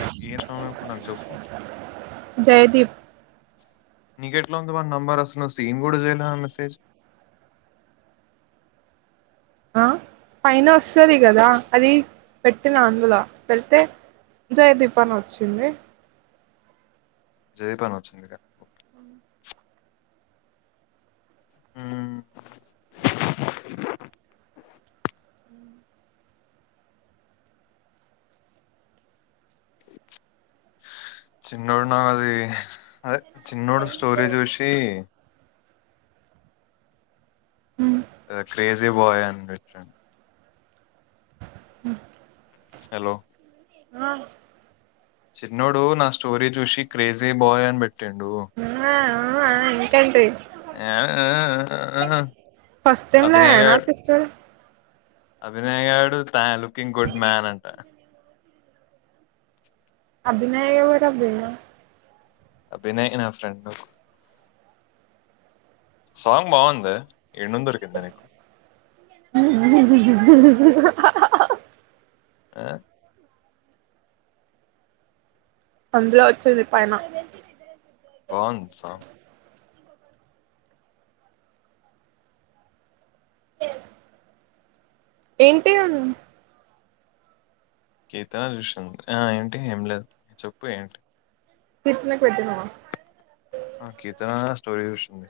ఏ ఏ సౌండ్ ఇన్పడిన నాక్ చెప్పు జయదీప్ నీకెట్లా ఉంది వాన్ నంబర్ అసలు సేమ్ కుడా చేయలే మెసేజ్ ఆ పైన వస్తది కదా అది పెట్టిన అందులో వెళ్తే జయదీపాన వచ్చింది జయపాన్ వచ్చిందిగా హుమ్ చిన్నోడు నాకది ఆ చిన్నోడు స్టోరీ చూసి ఇగ క్రేజీ బాయ్ అని పెట్టడు హలో ఆ చిన్నోడు నా స్టోరీ చూసి క్రేజీ బాయ్ అని బెట్టిండూ నీకంటే ఆ ఆ ఆ ఆ ఫస్ట్ టైం లో ఐన ఆర్టిస్టరు అభినయ గాడు త లుకింగ్ గుడ్ మ్యాన్ అంట అభినయ ఎవరబ్బ ఈడ అభినయ నా ఫ్రెండు సాంగ్ బావుందే ఏడు నుండి దొరికిందే నీకు ి ఆ అందులో వచ్చింది పైన బావుంది సాంగ్ ఎ ఏంటి అన్న గీత చూసింది ఆ ఏంటి ఏం లేదు చెప్పు ఏంటి పిట్నట్ కీర్తనా స్టోరీ చూసింది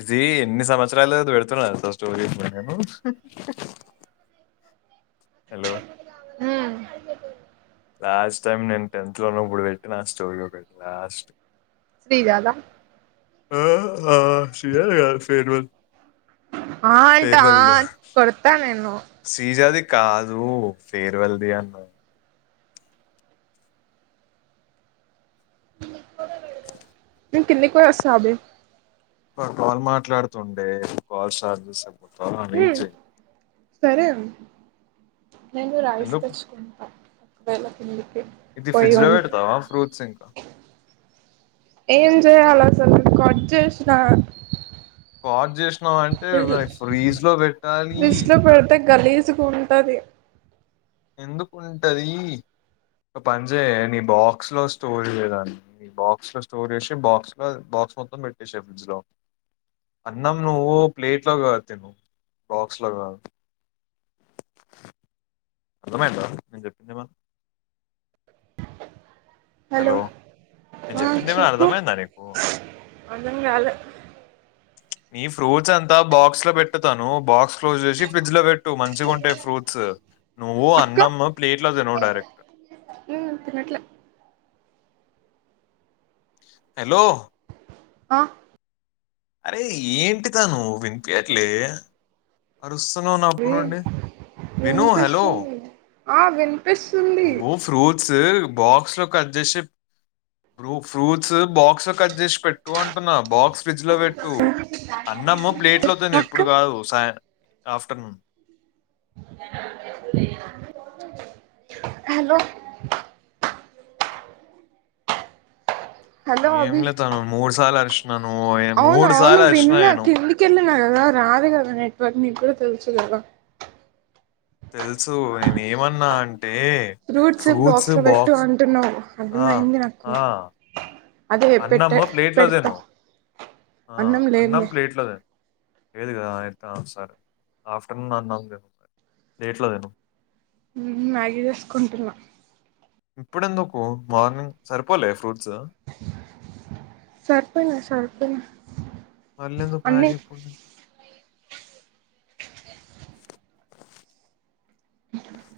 ఇదీ ఎన్ని సంవత్సరాలు పెడుతున్నాను తెలుసా స్టోరీ నేను హలో హ్మ్ లాస్ట్ టైం నేను టెన్త్లో ఉన్నప్పుడు పెట్టినా స్టోరీ ఒకటి లాస్ట్ శ్రీ గదా [unintelligible] ఫెర్వల్ ఆ అంటా ఆ కొడతా నేను శ్రీజాది కాదు ఫర్వల్దీ అన నేన్ కిందకి కూడా వస్తా అభి వాడ్ కాల్ మాట్లాడుతుండే కాల్ స్టార్ జెస్టాప్ పోతాను అడ్ వెయిట్ హ్మ్ జెయ్ సరే అభి నేను రైస్ ఎందుకు? తెచ్చుకుంట వెళ్ళ ఇది పోయి ఫ్రిడ్జ్‌లో వాన్ని పెడతావా ఫ్రూట్స్ ఇంకా? ఏం చేయలా సలు కట్చేేసిన వా జెస్ నం అంటే మరి ఫ్రీజ్ లో పెట్టాలి గలీజ్ గుంటది ఎందుకుంటది ఒక పని జెయే నీ బాక్స్ లో స్టోర్ చేయరాదు బాక్స్ లో స్టోర్ చేసి బాక్స్ లో బాక్స్ మొత్తం పెట్టేషేయ్ ఫ్రిడ్జ్ లో అన్నాం నువ్వు ప్లేట్ లో కాదు నువ్వు బాక్స్ లో కాదు అర్థమయిందా చెప్పింది మొత్తం హలో నేను ఆ చెప్పింది ఏమైనా చెప్పు అర్థమైందా నీకు అర్ధం కాలే నీ ఫ్రూట్స్ ఎంతా బాక్స్ లో పెట్టు తను బాక్స్ క్లోజ్ చేసి ఫ్రిడ్జ్ లో పెట్టు మంచిగుంటయ్ ఫ్రూట్స్ నువ్వు అక్క అన్నం ప్లేట్ లో తిను డైరెక్ట్ నేను తినట్లే హేలో ఆ అరే ఏంటి తను వినిపియట్లే డుస్తున్నావు నా ప వే నుండి విను హలో వినిపిస్తుంది ఆ విన్ పిస్సుంది నువ్వు ఫ్రూట్స్ బాక్స్ లో కట్ చేసి నువు ఫ్రూట్స్ బాక్స్ లో కట్ చేసి పెట్టు అంటున్నా బాక్ ఫ్రిడ్జ్ లో పెట్టు అన్నము ప్లేట్ లో తిను అక్క ఇప్పుడు కాదు సాయా ఆఫ్టర్నూన్ హలో హలో ఏం అభి లేత నువ్ మూడు సార్లు అరుష్ అవును అవును విన్న కిందికెళ్ళినా కదా రాదు కదా నెట్వర్క్ నీగ్గూడ తెలుసు గదా తెలుసు నేను ఏమన్నా అన్ ఫ్రూట్స్ బాక్స్ లో పెట్టు అంటున్నావు ఆ అర్థమయింది నాకు ఆ అదే పెట్టే అన్నము ప్లేట్లో పెడతా తిను ఆ అన్నం ప్లేట్ లో తిను లేదు కదా ఆ సరే ఆఫ్టర్నూన్ అన్నం తిను ప్లేట్లో తిను మ్యాగీ చేసుకుంటున్నా ఇప్పుడెందుకు మార్నింగ్ సరిపోలే ఫ్రూట్స్ సరిపోయినాయ్ సరిపోయినాయ్ మళ్ళీ ఎందుకు మ్యాగి ఇప్పుడు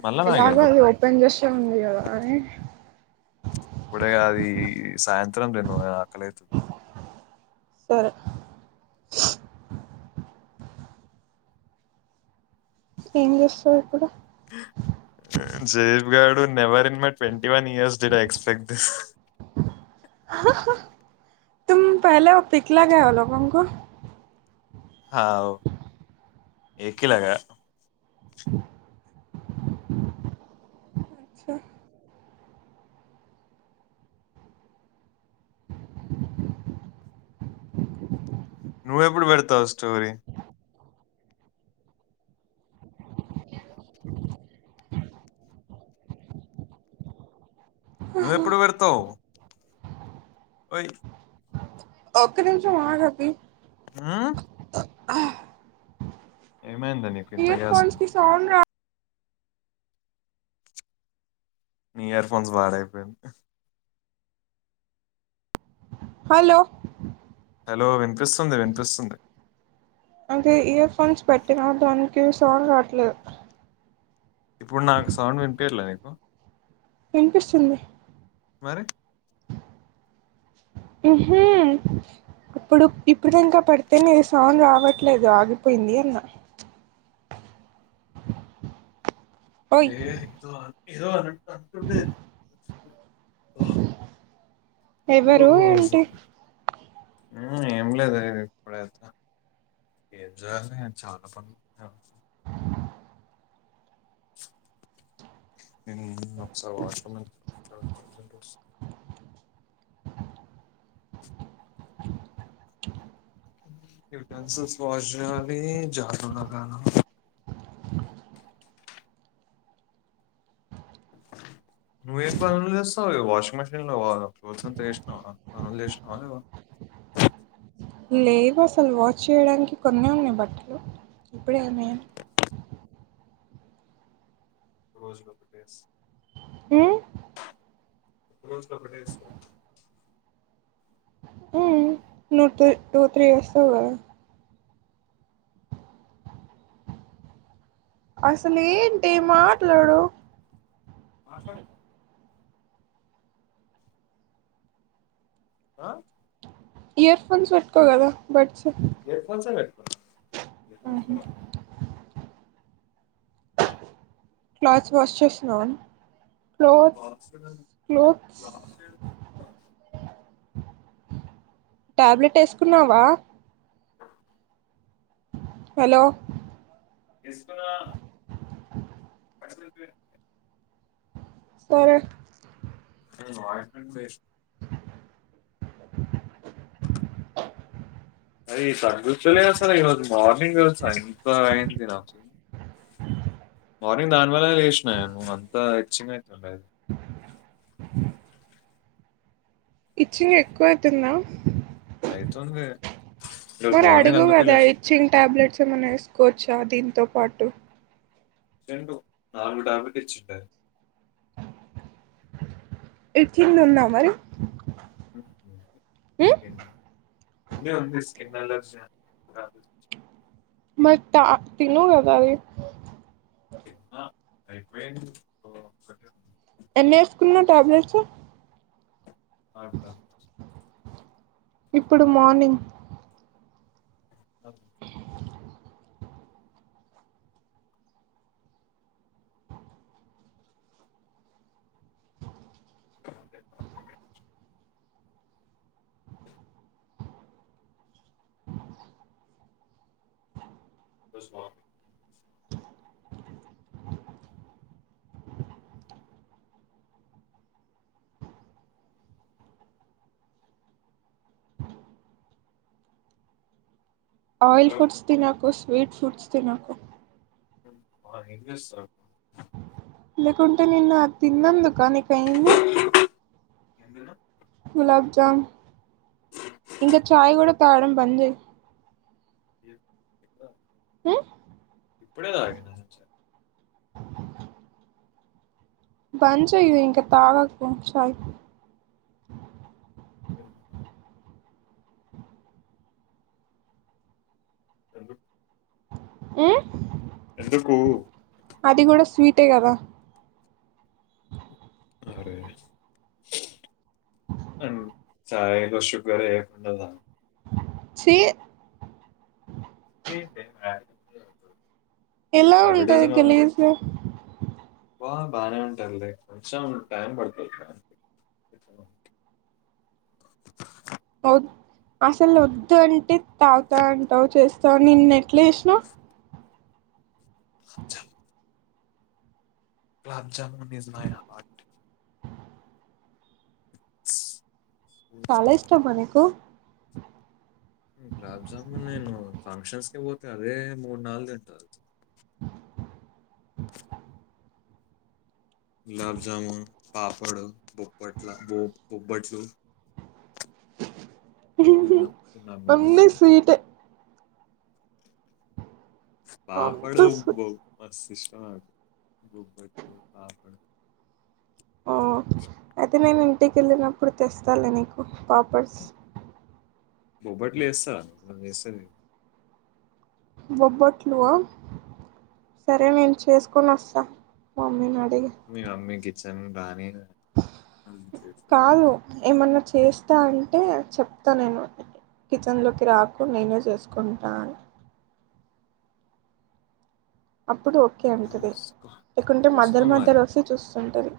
మళ్ళా మ్యాగీ ఎలాగో అది ఎందుకు ఓపెన్ చేసి ఉంది కదా అని ఇప్పుడేకాదు అది సాయంత్రం త్తం తిను ఆకలయితుంది సరే ఏమ్ చేస్తావ్ ఇప్పుడు జేబ్ గాడు నెవర్ ఇన్ మై ట్వె one years did I expect this తుమ్ పలో పిక్లా గ లోగోంకో హా ఎకిల్లగా చా నువ్వెప్పుడు పెడతావు స్టోరీ నువ్వెప్పుడు పెడతావు ఓయ్ ఒక్క నిమిషం ఆగు అభి ఆ ఆ ఏమైందా నీకు ఇంత గ్యాస్ ఈయర్ఫోన్స్ ఉంది కి సౌండ్ రావట్లే నీ ఇయర్ ఫోన్స్ పాడైపోయింది హలో హలో వి స్తుంది విను ప్రస్తుంది పెట్టిన దానికి సౌండ్ రాట్లేదు ఇప్పుడు నాకు సౌండ్ వినిపేలా నీకు వినిపిస్తుంది మరి ఇప్పుడు ఇప్పుడుద ఇంకా పడితేనేది సౌన్డ్ రావట్లేదు ఆగిపోయింది అన్న ఓయ్ లేజ ఇవ న ఎవరు ఉంటే ఆ ఏం లేదు ఇప్పుడైతే ఏం చేయాలి చాలా పనులు హు ఒకసారీ వాష్ సంతోష [inaudible] [unintelligible] నువ్వే పనులు చేస్తావు వాషింగ్ మేషిన్ లో వా క్లోత్ వేసినావా పనులు చేసినావావా లేవు అసలు వాచ్ చేయడానికి కొన్ని ఉన్నాయి బట్టలు ఇప్పుడే ఏన్నాయ రోజుగా ప్రదేశ్ ఏ రోజుకొక ప్రదేశం ఉ [unintelligible] అసలేంటి మా [unintelligible] డు ఆ సార్ ఆ ఇయర్ ఫోన్స్ పెట్టుకో కదా బట్ ఇయర్ ఫోన్స్ పెట్టు ఆహా అ క్లాత్స్ వాష్ చేసినవా - [unintelligible] టాబ్లెట్ వేసుకున్నావా. హలో ఎసుకున్నా సరే వాష్ [unintelligible] అరే ఇది తగ్గుతలేదు అసలు ఈరోజు మార్నింగ్ స్కిన్ అంత అయింది నాకు మ్ మార్నింగ్ దాని వల్లనే లేషిన అంత ఇచ్చింగ్ అయితుంది. [inaudible] ఇచ్చింగ్ ఎక్కువ ఐతుందా అయితుంది. ఈరోజు మరి మార్నింగ్ అడుగు అందుకే కదా ఇచ్చింగ్ టాబ్లెట్స్ ఏమన్నా వేసుకోవచ్చా దీంతో పాటు ఇచ్చిండు నాలుగు టాబ్లెట్ ఇచ్చిండు ఆయన ఇచ్చింగ్ ఉందా మరి ఉమ్ ఉంది ఉంది స్కిన్ ఎలర్జీ మరి తా తిను కదా అది తిన్న అయిపోయింది ఒ ఒకటి ఉంది ఎన్నేసుకున్నావు టాబ్లేట్స్ [inaudible] ఇప్పుడు మార్నింగ్ అవ్ [inaudible] ఆయిల్ హలో ఫుడ్స్ తినకుస్ వీడ్ ఫుడ్స్ తినకు వాడు ఏం చేస్తున్నడు లేకుంటే నిన్న ఆ తిన్నాందుకా నీ పయ్యింది ఎందులో గులాబ్జామ్ ఇంకా చాయ్ కూడా తాగడం బంజెయ్ మ్ ఇప్పుడే తాగిన చాయ్ బంజెయ్ ఇక తాగాకు చాయ్ ఏం కాదు ఎందుకు మ్ ఎందుకూ అది కూడా స్వీటే కదా అరే అమ్ సరే ఏదో షుగర్ ఎయకుండ తాగుత చీ ఏంటే వ్య గీ అంటావ్ ఎలా ఉంటది గలీజ్ గా బా బాగానే ఉంటారులే కొంచ టైమ్ పడుతుంది వద్ అసలు వద్దు అంటే తాగుతా అంటావు చేస్తా నిన్న ఎట్లా చేస్నావ్ [inaudible] గులాబ్జమన్ ఇజ్ మై హార్ట్ స్ చాలా ఇష్టం అనకు గులాబ్జామున్ నేను ఫంక్షన్స్క పోతే అదే మూడు నాలుగు తింట గులాబ్జాము పాపడు బొప్పట్ల బొ బొబ్బట్లు తిన్నాం తిన్నాం మేము అన్నీ స్వీటే అంత పాపడు స్వీట్ బోబ్ సిస్సడ్ బొబ్బట్లు పాపడు ఇట్లా. ఇంటికెళ్ళినప్పుడు తెస్తాలే నీకు పాపడ్స్ బొబట్లు ఎస్తా ఎస్తంది బొబ్బొట్లువా సరే నేను చేసుకొని వస్తా మమ్మీ నడి మీ అమ్మికి సంబానేనా కాదు ఏమన్నా చేస్తా అంటే చెప్తా నేను కిచెన్లోకి రాకు నేనే చేసుకుంటా అని అప్ ఇప్పుడు ఓకే అంటది చూసుకో లేకుంటే చూసుకో మధ్యల మరి మధ్యల వస్తే చూస్ ఉంటది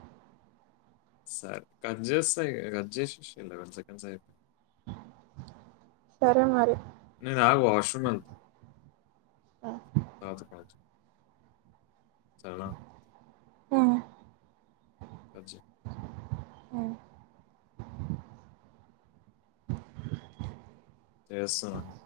సార్ కట్ చేస్తా ఇగ కట్ లెవెన్ సెకండ్స్ సరే మరి నేను ఆగు వాష్రూమ్ ఎల్ మరి కాదు కాదు చాలా ఆ కట్ చెయ్ అ చేస్తున్న